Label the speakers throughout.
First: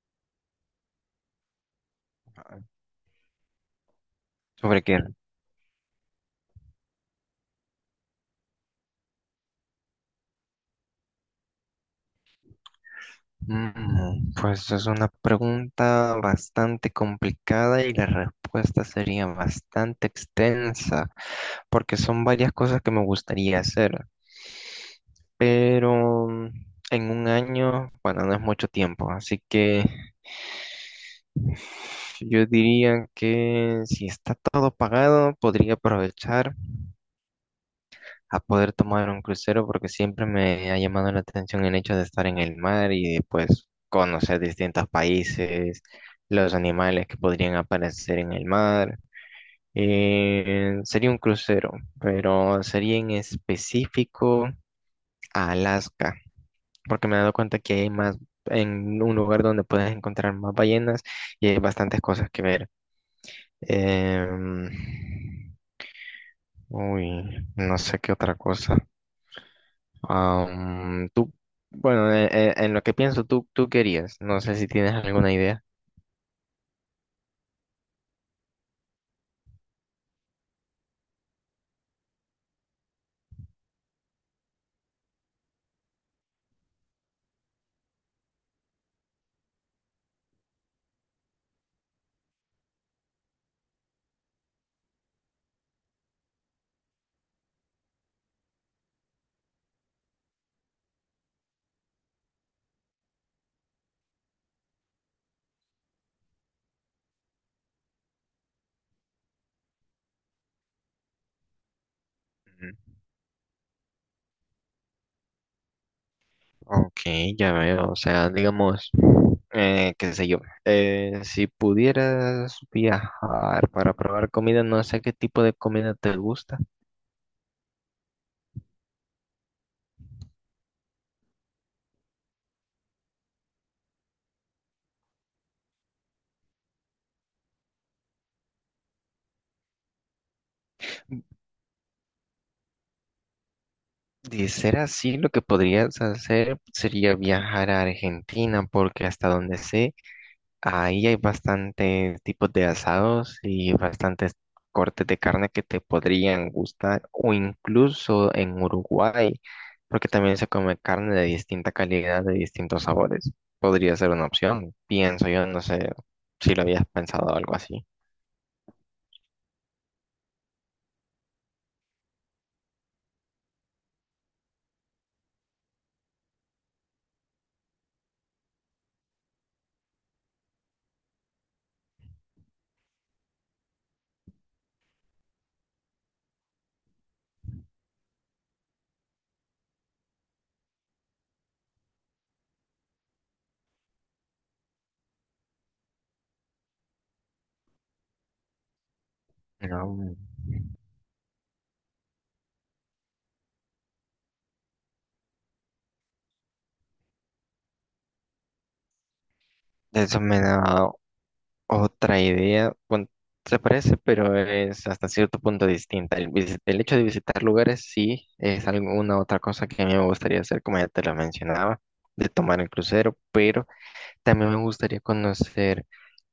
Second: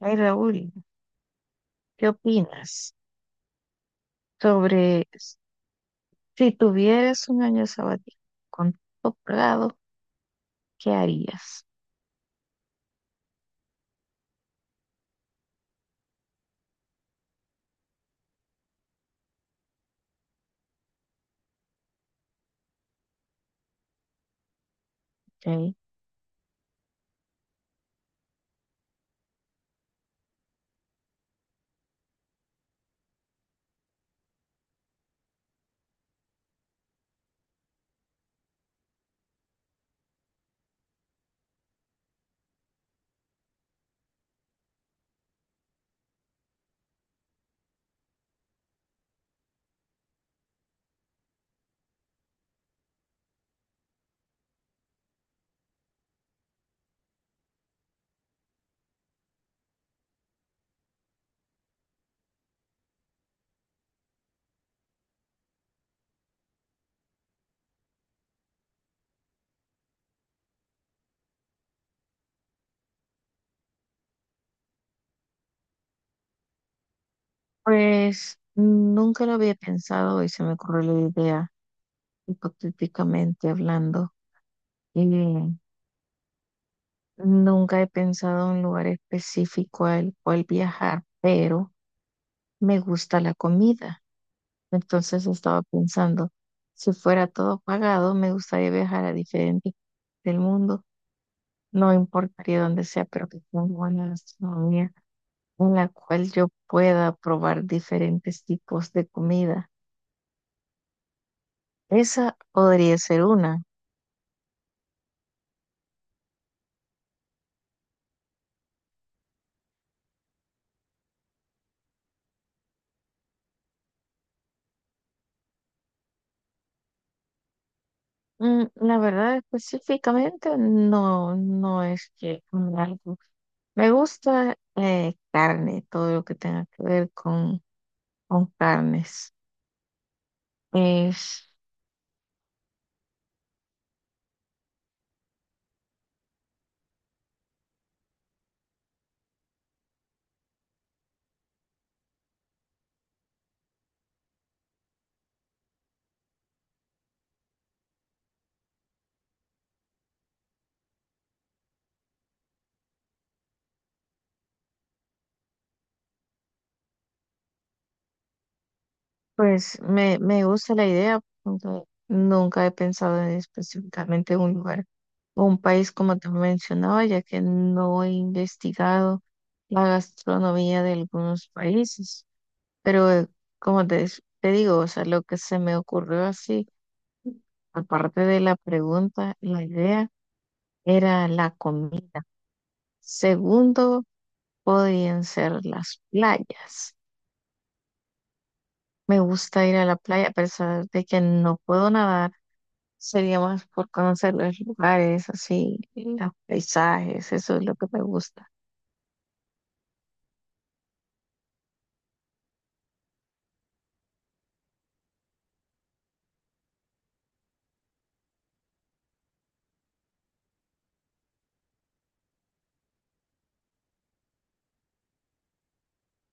Speaker 1: Ay, Raúl, ¿qué opinas
Speaker 2: ¿Sobre qué?
Speaker 1: sobre si tuvieras un año sabático con todo pagado, qué harías?
Speaker 2: Pues es una pregunta bastante complicada y la respuesta sería bastante extensa, porque son varias cosas que me gustaría hacer,
Speaker 1: Ok.
Speaker 2: pero en un año, bueno, no es mucho tiempo, así que yo diría que si está todo pagado, podría aprovechar a poder tomar un crucero porque siempre me ha llamado la atención el hecho de estar en el mar y de, pues conocer distintos países, los animales que podrían aparecer en el mar. Sería un crucero, pero sería en específico a Alaska, porque me he dado cuenta que hay más en un lugar donde puedes encontrar más ballenas y hay bastantes cosas que ver. Em, Uy, no sé qué otra cosa. Tú, bueno, en, lo que pienso, tú querías. No sé si tienes alguna idea.
Speaker 1: Pues nunca lo había pensado y se me ocurrió la idea, hipotéticamente hablando. Y nunca he pensado en un lugar específico al cual viajar, pero me gusta la comida. Entonces estaba pensando, si fuera todo pagado, me gustaría viajar a diferentes del mundo. No importaría dónde sea, pero que tenga buena gastronomía en la cual yo pueda probar diferentes tipos de comida. Esa podría
Speaker 2: Ujú.
Speaker 1: ser una.
Speaker 2: Ok, ya veo. O sea, digamos, qué sé yo, si pudieras viajar para probar comida, no sé qué tipo de comida te gusta.
Speaker 1: Mm, la verdad, específicamente, no, no es que me algo. Me gusta carne, todo lo que tenga que ver con carnes. Es.
Speaker 2: De ser así, lo que podrías hacer sería viajar a Argentina, porque hasta donde sé, ahí hay bastantes tipos de asados y bastantes cortes de carne que te podrían gustar, o incluso en Uruguay, porque también se come carne de distinta calidad, de distintos sabores. Podría ser una opción, pienso yo, no sé si lo habías pensado algo así.
Speaker 1: Pues me gusta la idea, aunque nunca he pensado en específicamente un lugar o un país como te mencionaba, ya que no he investigado la gastronomía de algunos países. Pero como te, te digo, o sea, lo que se me ocurrió así, aparte de la pregunta, la idea era la comida. Segundo, podían ser las playas. Me gusta ir a la
Speaker 2: No,
Speaker 1: playa a pesar de que no puedo nadar. Sería más por conocer los lugares, así, y los paisajes, eso es lo que me gusta.
Speaker 2: eso me da otra idea, bueno, se parece, pero es hasta cierto punto distinta. El, el hecho de visitar lugares sí es alguna otra cosa que a mí me gustaría hacer, como ya te lo mencionaba, de tomar el crucero, pero también me gustaría conocer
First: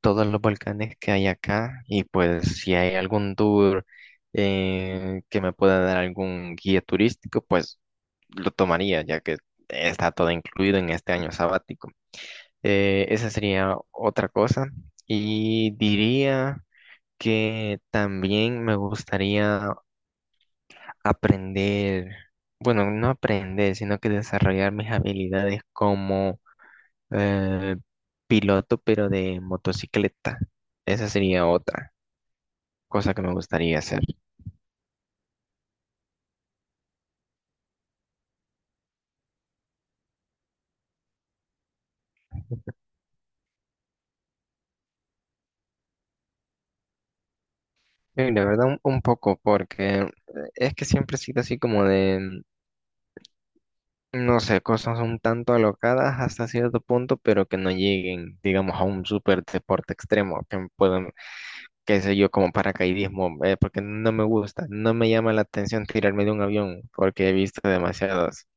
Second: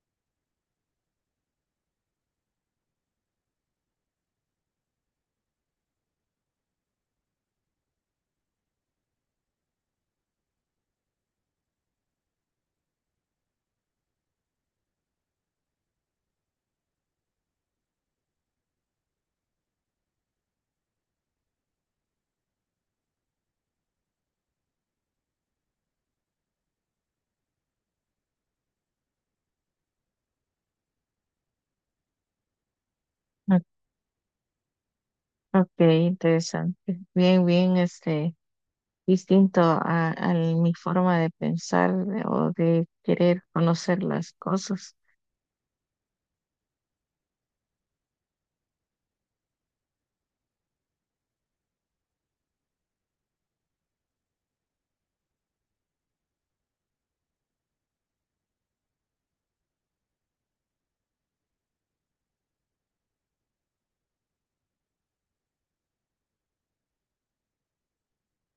Speaker 2: todos los volcanes que hay acá y pues si hay algún tour que me pueda dar algún guía turístico, pues lo tomaría, ya que está todo incluido en este año sabático. Esa sería otra cosa. Y diría que también me gustaría aprender, bueno, no aprender, sino que desarrollar mis habilidades como eh, piloto, pero de motocicleta. Esa sería otra cosa que me
Speaker 1: Mm,
Speaker 2: gustaría hacer.
Speaker 1: Ok, interesante. Bien, bien, distinto a mi forma de pensar o de querer conocer las cosas.
Speaker 2: Y la verdad, un poco, porque es que siempre he sido así como de no sé, cosas un tanto alocadas hasta cierto punto, pero que no lleguen, digamos, a un super deporte extremo, que puedan, qué sé yo, como paracaidismo, porque no me gusta, no me llama la atención tirarme de un avión, porque he visto demasiadas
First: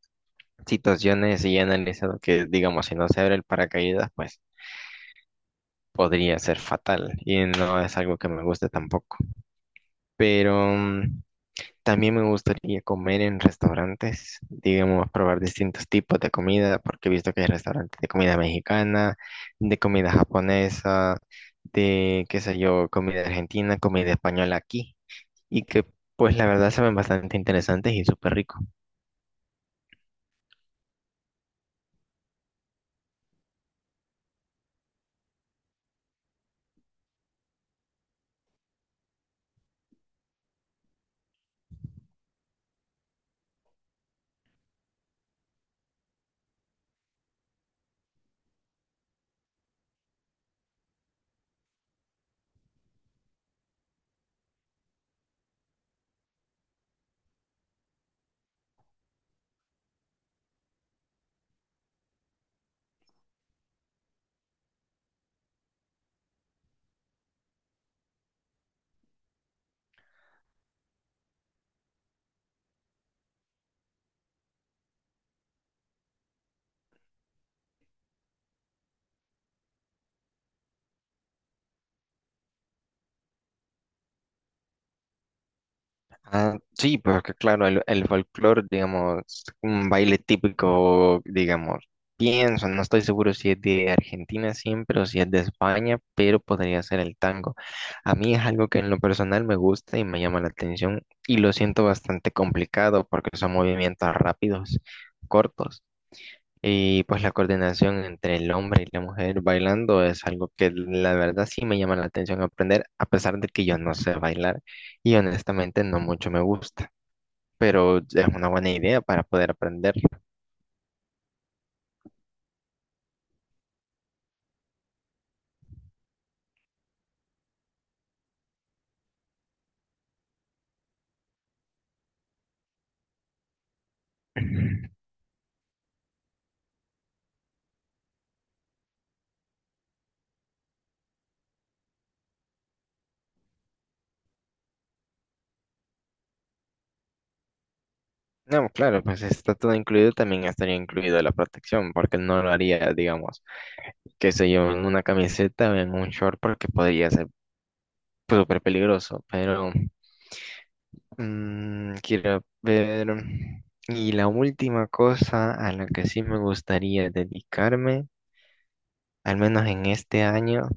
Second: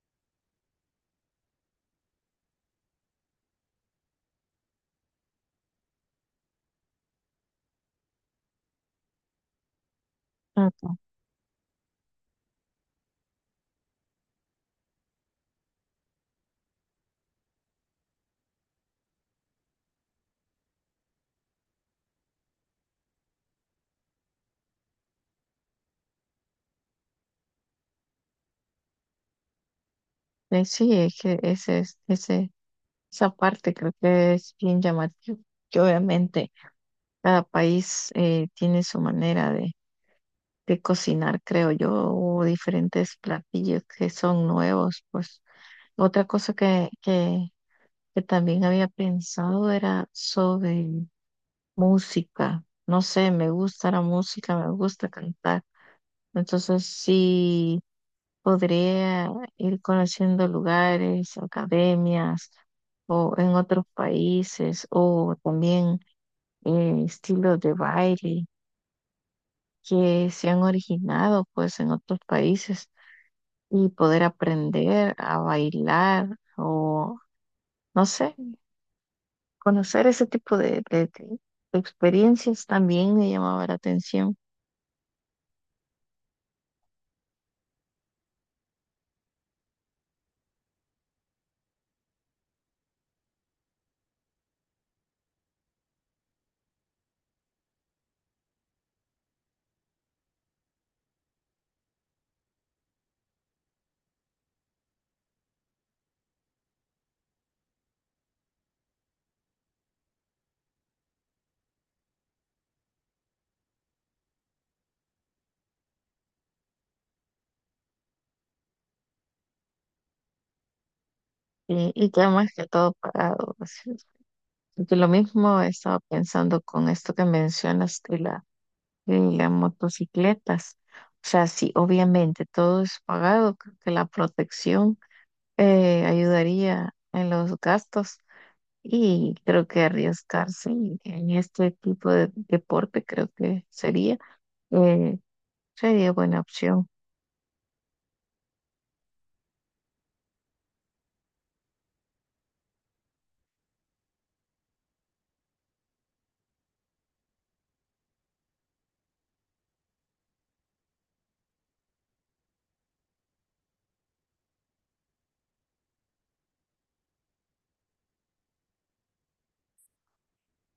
Speaker 2: situaciones y he analizado que, digamos, si no se abre el paracaídas, pues podría ser fatal y no es algo que me guste tampoco. Pero
Speaker 1: Ok.
Speaker 2: también me gustaría comer en restaurantes, digamos, probar distintos tipos de comida, porque he visto que hay restaurantes de comida mexicana, de comida japonesa, de, qué sé yo, comida argentina, comida española aquí, y que pues la verdad saben bastante interesantes y súper ricos.
Speaker 1: Sí, es que ese, esa parte creo que es bien llamativa. Que obviamente cada país tiene su manera de cocinar, creo yo, o diferentes platillos que son nuevos, pues. Otra cosa que también había pensado era sobre música. No sé, me gusta la música, me gusta cantar. Entonces sí podría ir conociendo lugares, academias o en otros países o también estilos de baile que se han originado pues en otros países y poder aprender a bailar o no sé. Conocer ese tipo de, de experiencias también me llamaba la atención.
Speaker 2: Ah, sí, porque claro, el folclore, digamos, un baile típico, digamos, pienso, no estoy seguro si es de Argentina siempre o si es de España, pero podría ser el tango. A mí es algo que en lo personal me gusta y me llama la atención y lo siento bastante complicado porque son movimientos rápidos, cortos. Y pues la coordinación entre el hombre y la mujer bailando es algo que la verdad sí me llama la atención aprender, a pesar de que yo no sé bailar y honestamente no mucho me gusta, pero es una buena idea para poder aprenderlo.
Speaker 1: Y ya más que todo pagado. Así es. Porque lo mismo estaba pensando con esto que mencionas de la, de las motocicletas. O sea, sí, obviamente todo es pagado, creo que la protección ayudaría en los gastos y creo que arriesgarse en este tipo de deporte creo que sería, eh, sería buena opción.
Speaker 2: No, claro, pues está todo incluido, también estaría incluido la protección, porque no lo haría, digamos, qué sé yo, en una camiseta o en un short, porque podría ser súper peligroso, pero... Mm, quiero ver. mm, Y la última cosa a la que sí me gustaría dedicarme, al menos en este año,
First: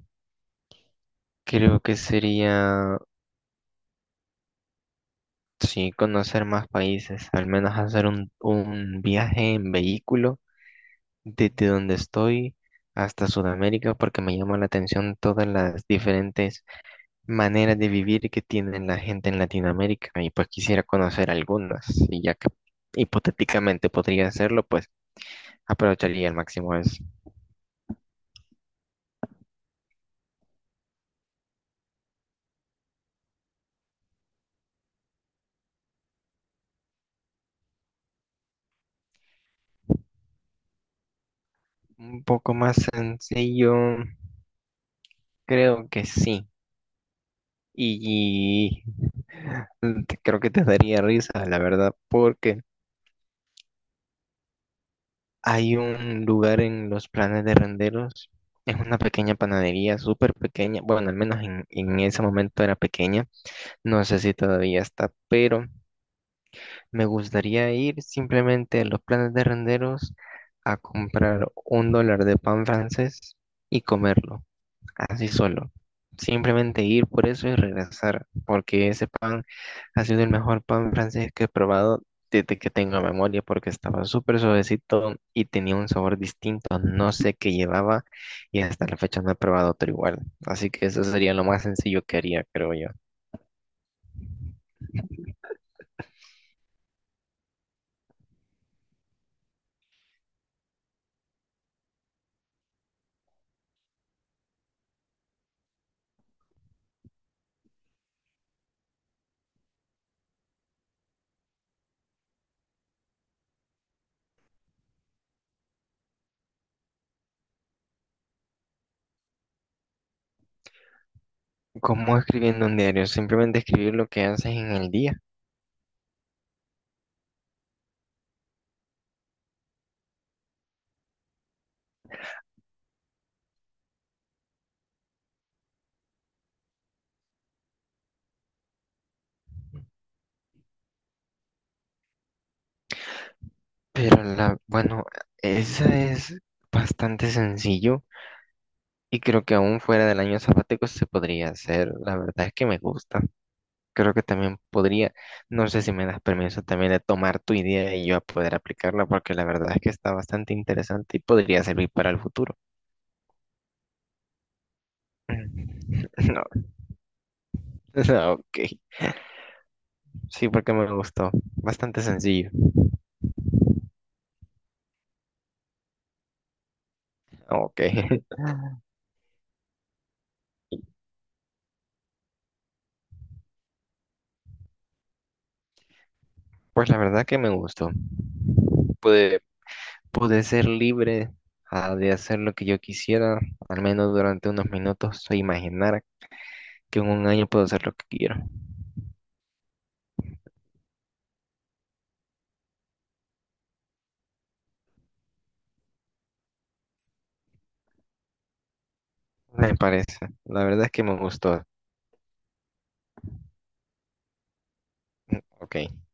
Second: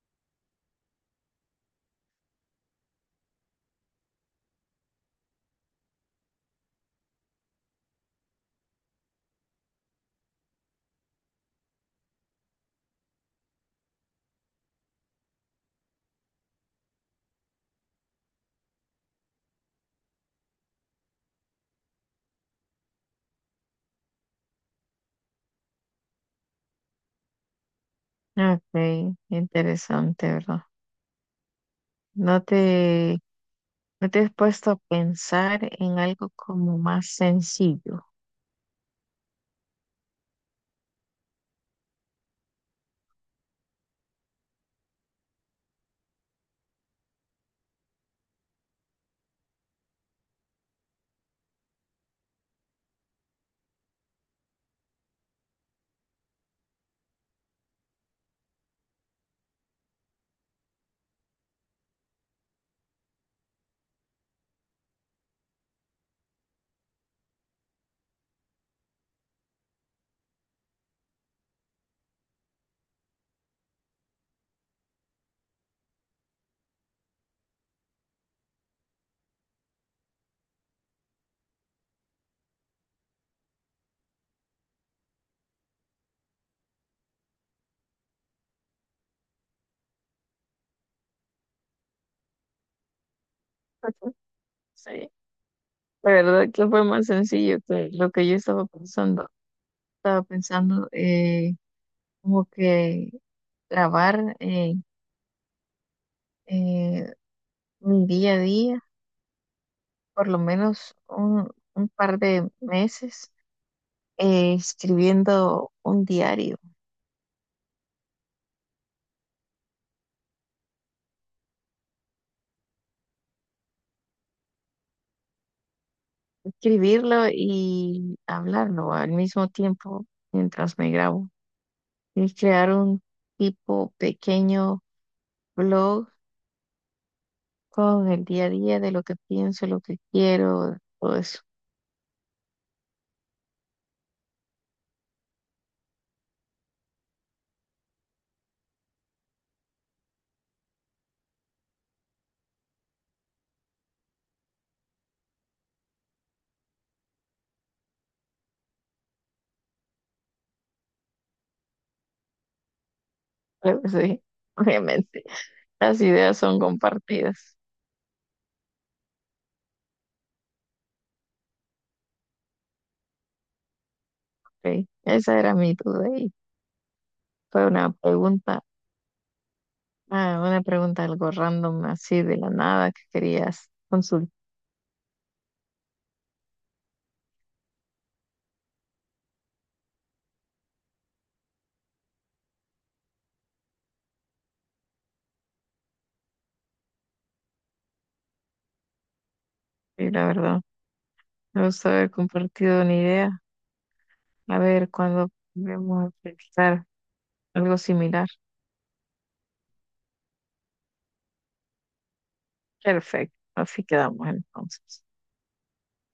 Speaker 2: creo que sería, sí, conocer más países, al menos hacer un viaje en vehículo desde donde estoy hasta Sudamérica, porque me llama la atención todas las diferentes maneras de vivir que tienen la gente en Latinoamérica y pues quisiera conocer algunas, y ya que hipotéticamente podría hacerlo, pues aprovecharía al máximo eso.
Speaker 1: Ok, interesante, ¿verdad? No te, no te has puesto a pensar en algo como más sencillo.
Speaker 2: Un poco más sencillo, creo que sí. Y, creo que te daría risa, la verdad, porque hay un lugar en los planes de Renderos. Es una pequeña panadería, súper pequeña. Bueno, al menos en ese momento era pequeña. No sé si todavía está, pero me gustaría ir simplemente a los planes de Renderos a comprar un dólar de pan francés y comerlo, así solo. Simplemente ir por eso y regresar, porque ese pan ha sido el mejor pan francés que he probado desde que tengo memoria, porque estaba súper suavecito y tenía un sabor distinto, no sé qué llevaba y hasta la fecha no he probado otro igual. Así que eso sería lo más sencillo que haría, creo yo.
Speaker 1: Ujú. Sí, la verdad que fue más sencillo que lo que yo estaba pensando. Estaba pensando como que grabar eh, mi día a día, por lo menos un par de meses, escribiendo un diario,
Speaker 2: ¿Cómo escribiendo un diario? Simplemente escribir lo que haces en el día.
Speaker 1: escribirlo y hablarlo al mismo tiempo mientras me grabo. Y crear un tipo pequeño blog con el día a día de lo que pienso, lo que quiero, todo eso.
Speaker 2: Pero la, bueno, esa es bastante sencillo. Y creo que aún fuera del año sabático se podría hacer. La verdad es que me gusta. Creo que también podría. No sé si me das permiso también de tomar tu idea y yo a poder aplicarla, porque la verdad es que está bastante interesante y podría servir para el futuro.
Speaker 1: Pero sí, obviamente, las ideas
Speaker 2: No,
Speaker 1: son compartidas.
Speaker 2: no, ok. Sí, porque me gustó. Bastante sencillo.
Speaker 1: Ok, esa era mi duda y fue
Speaker 2: Ok.
Speaker 1: una pregunta, una pregunta algo random así de la nada que querías consultar,
Speaker 2: Pues la verdad que me gustó. Pude ser libre, de hacer lo que yo quisiera, al menos durante unos minutos, o imaginar que en un año puedo hacer lo que quiero.
Speaker 1: y la verdad. Me gusta haber compartido una idea. A ver cuándo vamos a pensar algo similar.
Speaker 2: Me parece. La verdad es que me gustó.
Speaker 1: Perfecto, así quedamos entonces.
Speaker 2: Ok.